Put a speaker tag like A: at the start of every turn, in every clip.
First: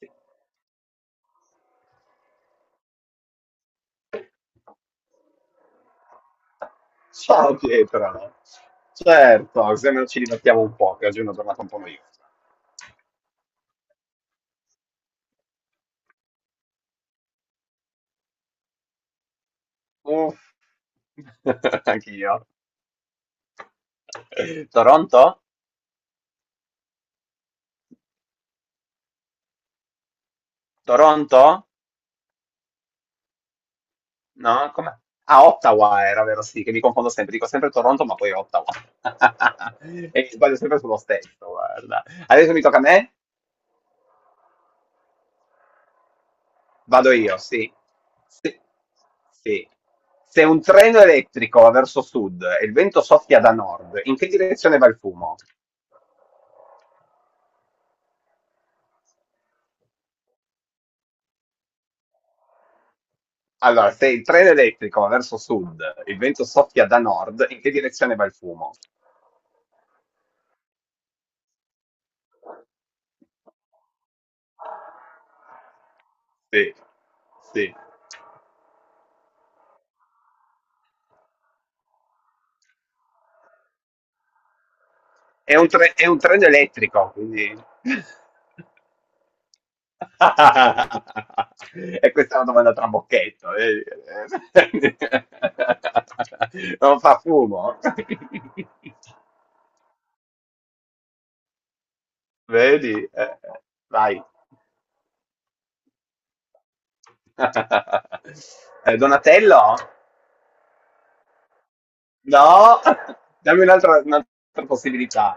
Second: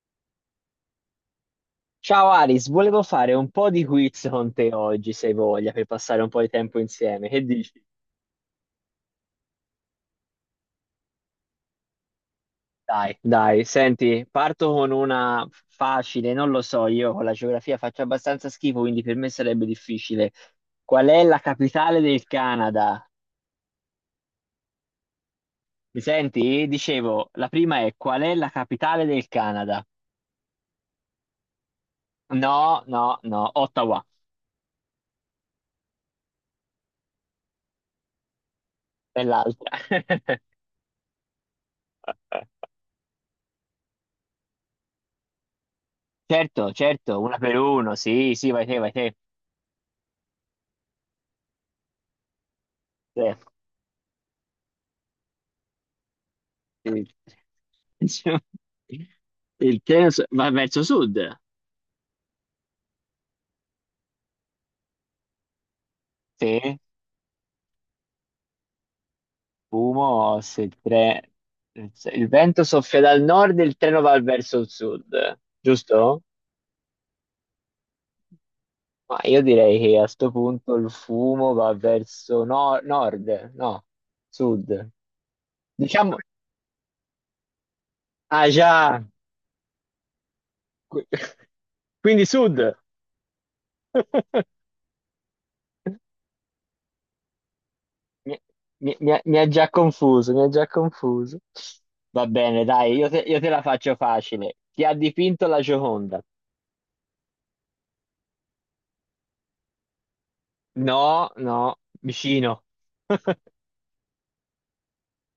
A: Sì.
B: Ciao Aris, volevo fare un po' di quiz con te oggi, se hai voglia, per passare un po' di tempo insieme. Che
A: Ciao
B: dici?
A: Pietro. Certo, se non ci divertiamo un po', che oggi è una giornata un po' noiosa.
B: Dai, dai, senti, parto con una facile, non lo so, io con la geografia faccio abbastanza schifo, quindi per me sarebbe difficile.
A: Uff,
B: Qual è la capitale del
A: anch'io.
B: Canada?
A: Toronto?
B: Mi senti? Dicevo, la prima è: qual è la capitale del Canada?
A: Toronto?
B: No, no, no, Ottawa
A: No? Com'è? Ah, Ottawa era, vero? Sì, che mi confondo sempre. Dico sempre Toronto, ma poi Ottawa.
B: è l'altra.
A: E sbaglio sempre sullo stesso, guarda. Adesso mi tocca a me?
B: Certo,
A: Vado
B: certo, una
A: io,
B: per
A: sì.
B: uno, sì, sì,
A: Sì.
B: vai te, vai te.
A: Sì. Se un treno elettrico va verso sud e il vento soffia da nord, in che direzione va il fumo?
B: Sì, sì. Cioè, va verso sud.
A: Allora, se il treno elettrico va verso sud, il vento
B: Se
A: soffia da nord, in che direzione va il fumo?
B: fumo, se il, tre... Se il vento soffia dal nord, il treno va verso il sud, giusto?
A: Sì, sì.
B: Ma io direi che a sto punto il fumo va verso nord, no, sud.
A: È un
B: Diciamo,
A: treno elettrico, quindi...
B: ah già, Qui-
A: E
B: quindi
A: questa è una
B: sud.
A: domanda trabocchetto, eh. Non fa fumo.
B: Mi, mi ha già confuso, mi ha già confuso. Va bene, dai,
A: Vedi?
B: io te la faccio
A: Vai.
B: facile. Chi ha dipinto la Gioconda?
A: Donatello?
B: No, no, vicino.
A: No, dammi un'altra possibilità.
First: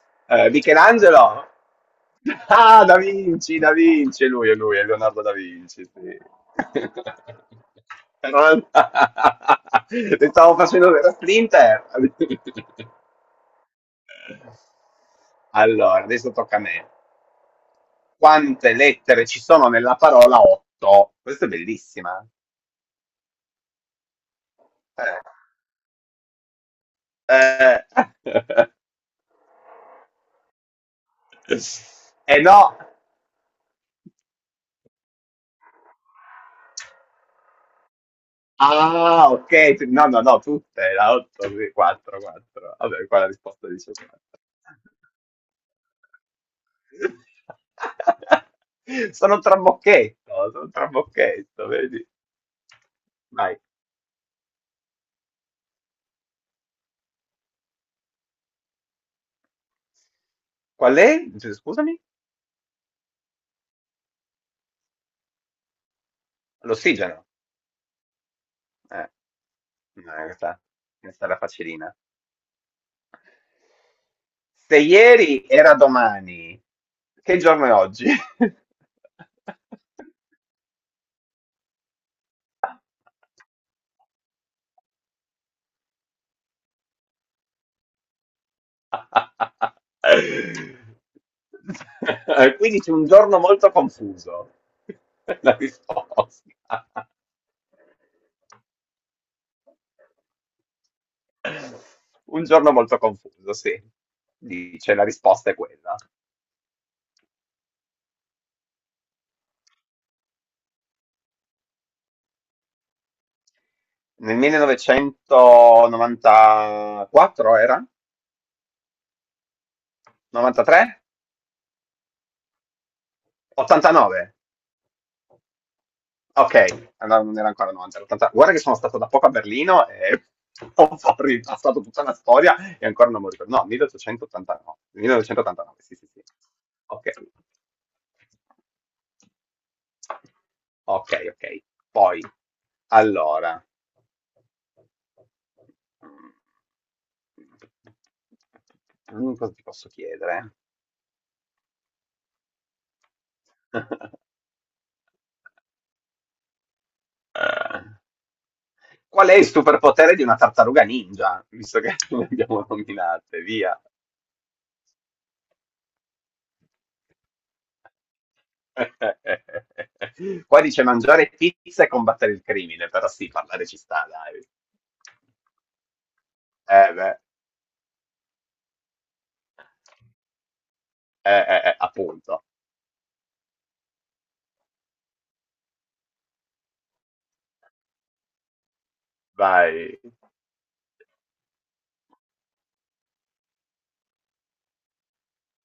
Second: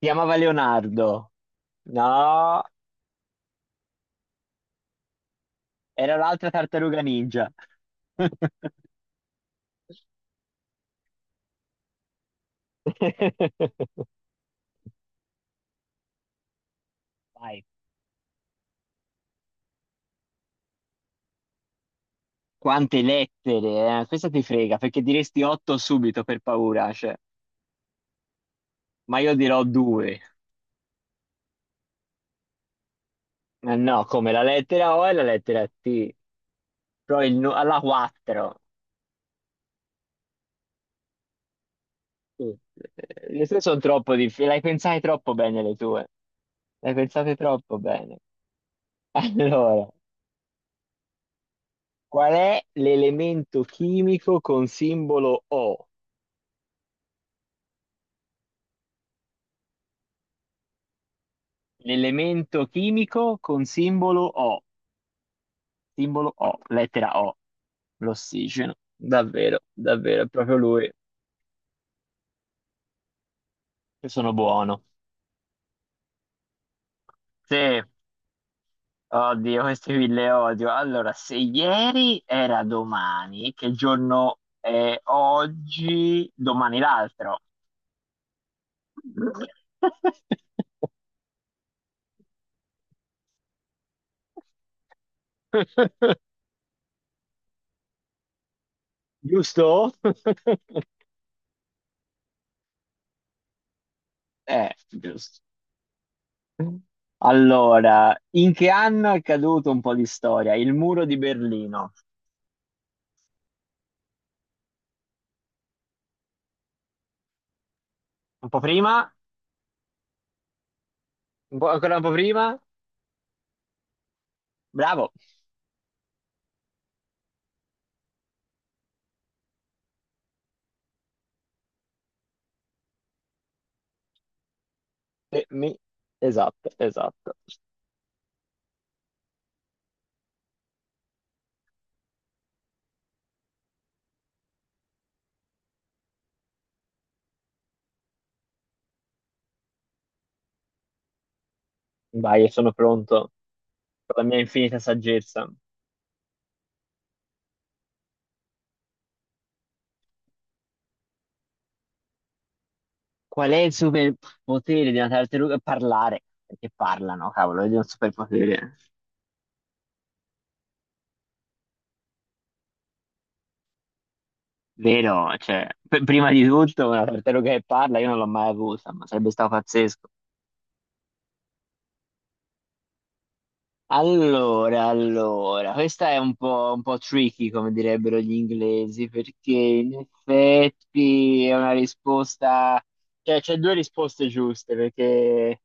B: Si chiamava Leonardo.
A: Michelangelo?
B: No,
A: Ah, Da Vinci, Da Vinci, è lui, è lui, è Leonardo Da Vinci,
B: era
A: sì.
B: l'altra tartaruga ninja.
A: Però- Ti stavo facendo la splinter. Allora, adesso tocca a me.
B: Vai.
A: Quante lettere ci sono nella parola 8? Questa è bellissima.
B: Quante lettere, eh? Questa ti frega, perché
A: Eh,
B: diresti otto subito per paura, cioè.
A: eh.
B: Ma io dirò due.
A: Eh no.
B: Ma no, come la lettera O e la lettera T. Alla quattro.
A: Ah, ok, no, no, no, tutte, la 8, 4,
B: Sì.
A: 4. Vabbè, qua la
B: Le tue
A: risposta
B: sono
A: dice
B: troppo
A: 4.
B: difficili, le hai pensate troppo bene le tue. Le hai pensate troppo bene. Allora,
A: Sono un trabocchetto, vedi?
B: qual è
A: Vai.
B: l'elemento chimico con simbolo O?
A: Qual è? Cioè, scusami?
B: L'elemento chimico con simbolo O, simbolo O, lettera
A: L'ossigeno.
B: O, l'ossigeno.
A: Eh,
B: Davvero,
A: no,
B: davvero, è proprio
A: questa,
B: lui.
A: questa era facilina.
B: Io sono
A: Se
B: buono.
A: ieri era domani, che giorno è
B: Sì,
A: oggi?
B: oddio, questi qui le odio. Allora, se ieri era domani, che giorno è oggi? Domani l'altro.
A: Quindi c'è un giorno molto confuso. La risposta.
B: Giusto?
A: Un giorno molto confuso, sì. Dice, la
B: Giusto.
A: risposta è quella.
B: Allora, in che anno è caduto, un po' di storia, il muro di Berlino?
A: Nel 1994 era?
B: Un po' prima?
A: 93?
B: Un po', ancora un po' prima?
A: 89?
B: Bravo.
A: Ok, allora non era ancora 90, 80. Guarda che sono stato da poco a Berlino e ho ripassato tutta la storia e ancora non mi ricordo. No, 1889.
B: E mi-
A: 1989, sì, sì, sì.
B: Esatto,
A: Ok,
B: esatto.
A: ok, ok. Poi, allora. Cosa ti posso chiedere?
B: Vai, sono pronto con la mia infinita saggezza.
A: Eh, Qual è il superpotere di una tartaruga ninja? Visto che le abbiamo nominate,
B: Qual è il
A: via.
B: superpotere di una tartaruga? Parlare, perché parlano, cavolo, è un superpotere.
A: Qua dice mangiare pizza e combattere il crimine, però sì, parlare ci sta, dai.
B: Vero, cioè, prima di tutto una
A: Beh,
B: tartaruga che parla io non l'ho mai avuta, ma sarebbe stato pazzesco.
A: appunto.
B: Allora, allora, questa è un po' tricky, come direbbero gli inglesi, perché in
A: Vai,
B: effetti è una risposta, cioè c'è due risposte giuste, perché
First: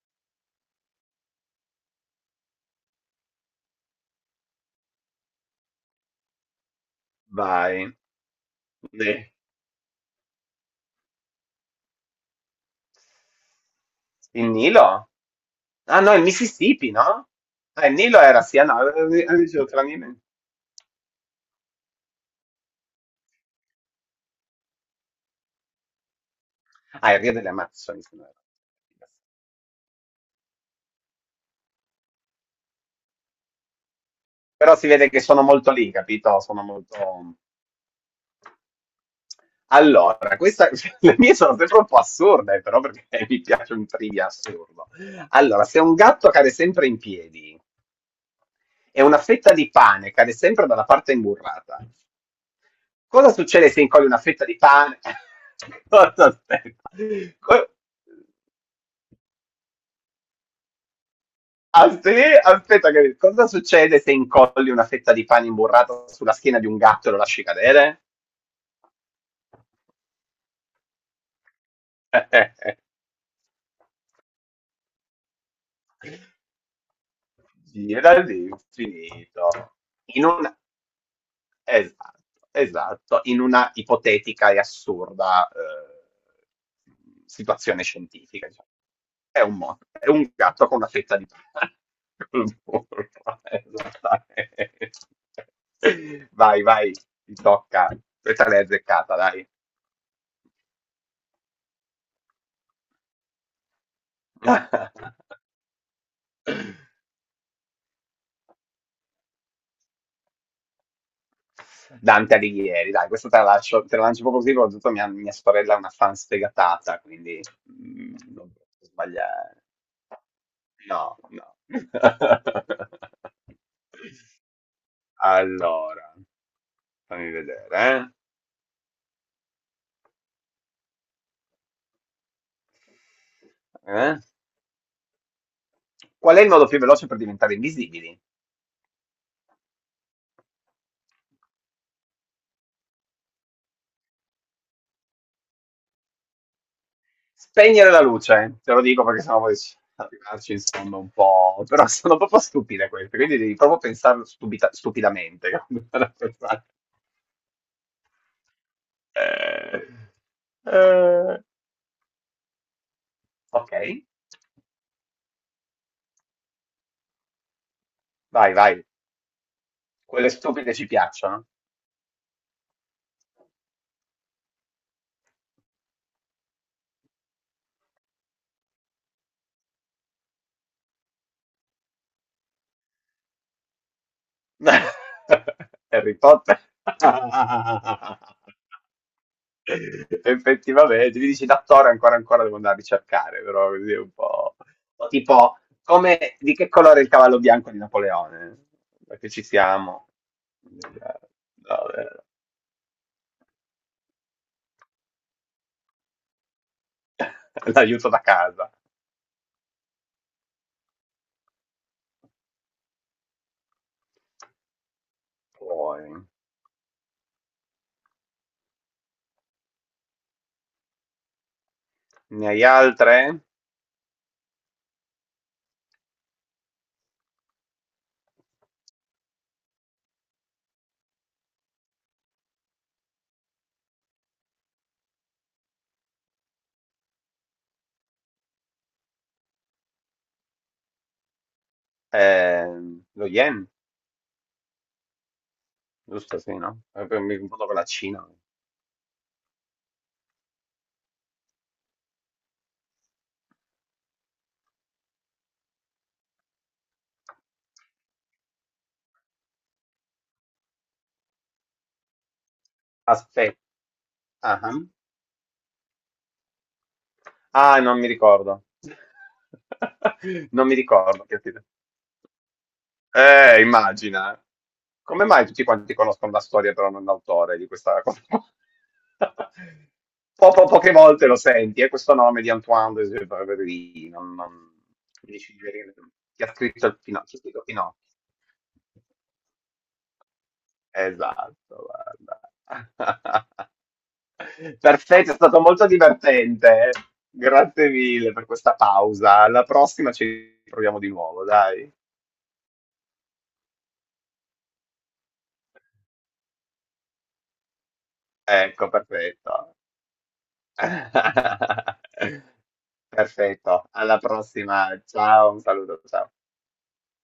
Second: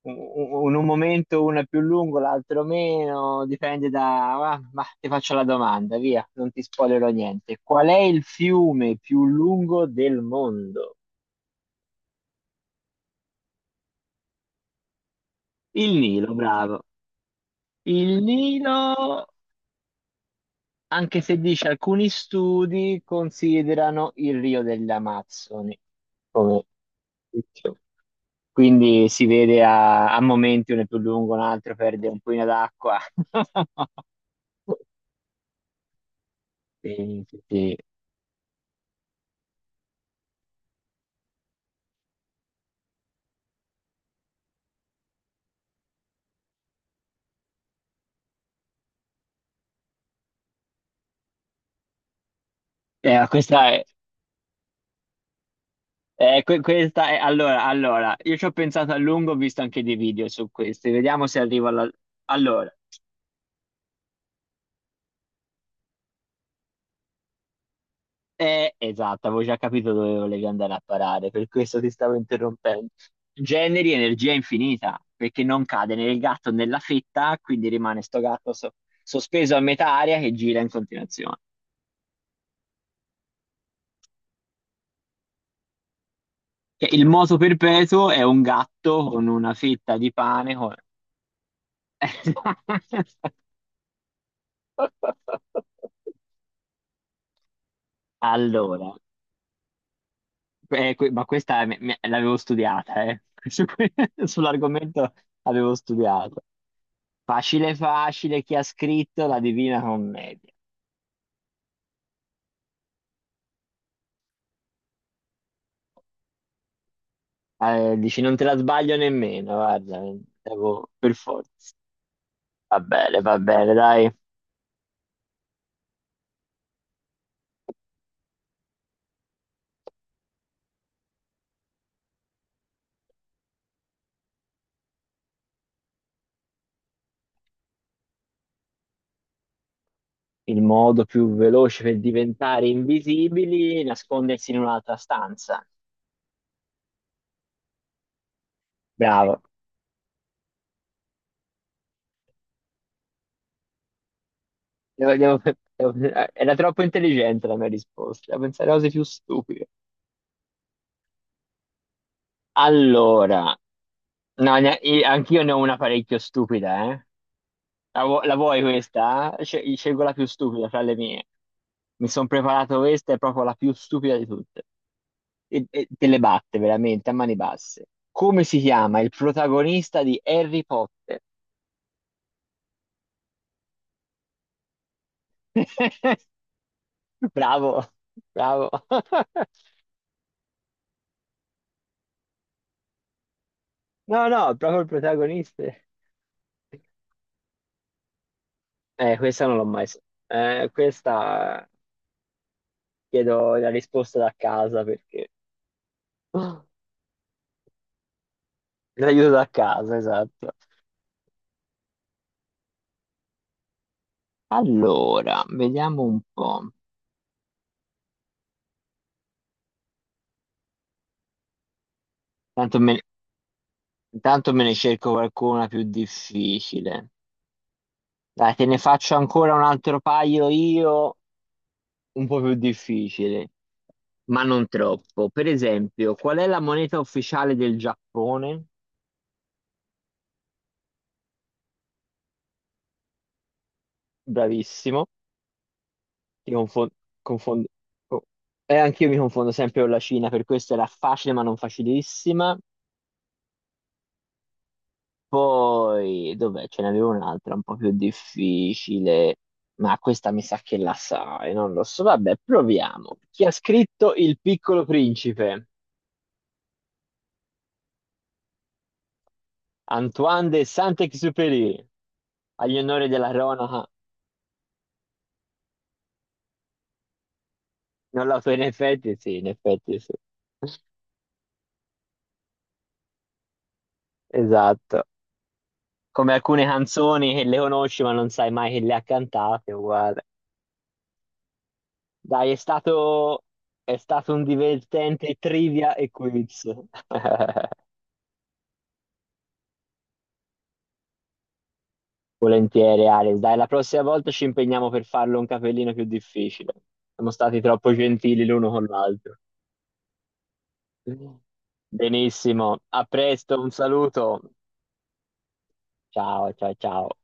B: u- in un momento una è più lungo, l'altro meno, dipende da... ma ti faccio la domanda, via, non ti spoilerò niente.
A: vai.
B: Qual è il fiume più
A: Eh,
B: lungo del mondo?
A: Il Nilo?
B: Il
A: Ah no, il
B: Nilo, bravo.
A: Mississippi, no? Ah, il Nilo
B: Il
A: era, sì, ah, no,
B: Nilo,
A: dicevo tra Nilo e-
B: anche se dice alcuni studi considerano il Rio delle Amazzoni come
A: Ah, il Rio delle
B: fischio.
A: Amazzoni, se non erro.
B: Quindi si vede a, a momenti uno è più lungo, un altro perde un po' d'acqua.
A: Però si vede che sono molto lì, capito? Sono
B: Sì,
A: molto...
B: sì, sì.
A: Allora, questa, le mie sono sempre un po' assurde, però perché mi piace un trivia assurdo. Allora, se un gatto cade sempre in piedi e una fetta di pane cade sempre dalla parte imburrata,
B: Eh,
A: cosa
B: questa
A: succede se
B: è,
A: incolli una fetta di pane? Aspetta,
B: Questa è, allora,
A: Co-
B: allora, io ci ho pensato a lungo, ho visto anche dei video su questi, vediamo se arrivo alla...
A: Aspetta,
B: Allora,
A: aspetta cosa succede se incolli una fetta di pane imburrata sulla schiena di un gatto e lo lasci cadere?
B: eh, esatto, avevo già capito dove volevi andare a parare, per questo ti stavo interrompendo. Generi energia infinita, perché non cade né il gatto né la fetta, quindi rimane
A: Gira
B: sto
A: all'infinito.
B: sospeso a metà aria
A: In
B: che
A: un,
B: gira in continuazione.
A: Esatto, esatto, in una ipotetica e assurda
B: Che il moto
A: situazione
B: perpetuo è un
A: scientifica, diciamo.
B: gatto con
A: È
B: una
A: un, mo-
B: fetta
A: è
B: di
A: un
B: pane.
A: gatto con una fetta di pane col burro, esattamente. Vai, vai, ti tocca. Questa l'hai
B: Allora,
A: azzeccata, dai.
B: ma l'avevo studiata, eh. Su que- Sull'argomento avevo studiato. Facile facile, chi ha scritto la Divina Commedia?
A: Dante Alighieri, dai, questa te la lascio, te la lancio proprio così, soprattutto mia sorella è una fan sfegatata, quindi
B: Dici, non te
A: non
B: la
A: posso
B: sbaglio nemmeno,
A: sbagliare.
B: guarda, per
A: No,
B: forza.
A: no.
B: Va bene, dai.
A: Allora, fammi vedere. Eh? Eh? Qual è il modo più veloce per diventare invisibili?
B: Il modo più veloce per diventare invisibili è nascondersi in un'altra stanza.
A: Spegnere la luce, te lo dico perché sennò
B: Bravo.
A: poi arrivarci insomma un po'... Però sono proprio stupide queste, quindi devi proprio pensare
B: Devo- devo-
A: stupidamente. Cominciare a
B: Era
A: pensare.
B: troppo intelligente la mia risposta, devo pensare a cose più stupide.
A: Eh, eh,
B: Allora,
A: ok,
B: no, anch'io ne ho una parecchio stupida, eh. La
A: vai,
B: vuoi
A: vai.
B: questa? Scelgo la più
A: Quelle
B: stupida
A: stupide
B: fra
A: ci
B: le mie.
A: piacciono.
B: Mi sono preparato questa, è proprio la più stupida di tutte. E te le batte veramente a mani basse. Come si chiama il protagonista di Harry Potter?
A: Harry Potter.
B: Bravo, bravo.
A: Effettivamente, mi dici l'attore ancora ancora devo andare a ricercare, però così è un
B: No, no,
A: po'...
B: proprio il
A: Tipo,
B: protagonista.
A: come, di che colore è il cavallo bianco di Napoleone? Perché ci
B: Questa non l'ho mai so-
A: siamo.
B: Questa
A: No,
B: chiedo la risposta da casa perché
A: l'aiuto da casa.
B: l'aiuto da casa, esatto. Allora, vediamo un
A: Poi,
B: po'.
A: ne hai
B: Tanto me,
A: altre?
B: Intanto me ne cerco qualcuna più difficile. Dai, te ne faccio ancora un altro paio io, un po' più difficile, ma non troppo. Per esempio, qual è la moneta ufficiale del Giappone?
A: Eh, lo yen,
B: Bravissimo.
A: giusto,
B: Ti
A: sì, no?
B: confon-
A: Mi
B: confon-
A: confondo con la
B: co-
A: Cina.
B: Eh, anch'io mi confondo sempre con la Cina, per questo era facile ma non facilissima. Poi, dov'è? Ce n'avevo un'altra un po' più difficile, ma questa mi sa che la sai, non lo so. Vabbè, proviamo. Chi ha
A: Aspetta.
B: scritto Il Piccolo Principe?
A: Ah, non mi ricordo.
B: Antoine de
A: Non mi ricordo. Che ti-
B: Saint-Exupéry. Agli onori della cronaca.
A: Immagina. Come mai tutti quanti conoscono la storia, però non l'autore di questa cosa?
B: Non la so, in effetti sì, in effetti sì.
A: Poche volte lo senti, è questo nome di Antoine de Saint-Exupéry, non...
B: Esatto.
A: mi dici di venire-
B: Come
A: Chi ha
B: alcune
A: scritto il Pinocchio?
B: canzoni
A: Chi ha
B: che le
A: scritto Pinocchio?
B: conosci ma non sai mai che le ha cantate, uguale.
A: Esatto,
B: Dai, è
A: guarda.
B: stato, è stato un
A: Perfetto, è
B: divertente
A: stato molto
B: trivia e quiz.
A: divertente. Grazie mille per questa pausa. Alla prossima ci proviamo di nuovo, dai.
B: Volentieri, Alex. Dai, la prossima volta ci impegniamo per farlo un capellino più difficile. Siamo stati troppo gentili l'uno con
A: Ecco,
B: l'altro.
A: perfetto.
B: Benissimo, a presto, un
A: Perfetto, alla
B: saluto.
A: prossima. Ciao, un saluto, ciao.
B: Ciao, ciao, ciao.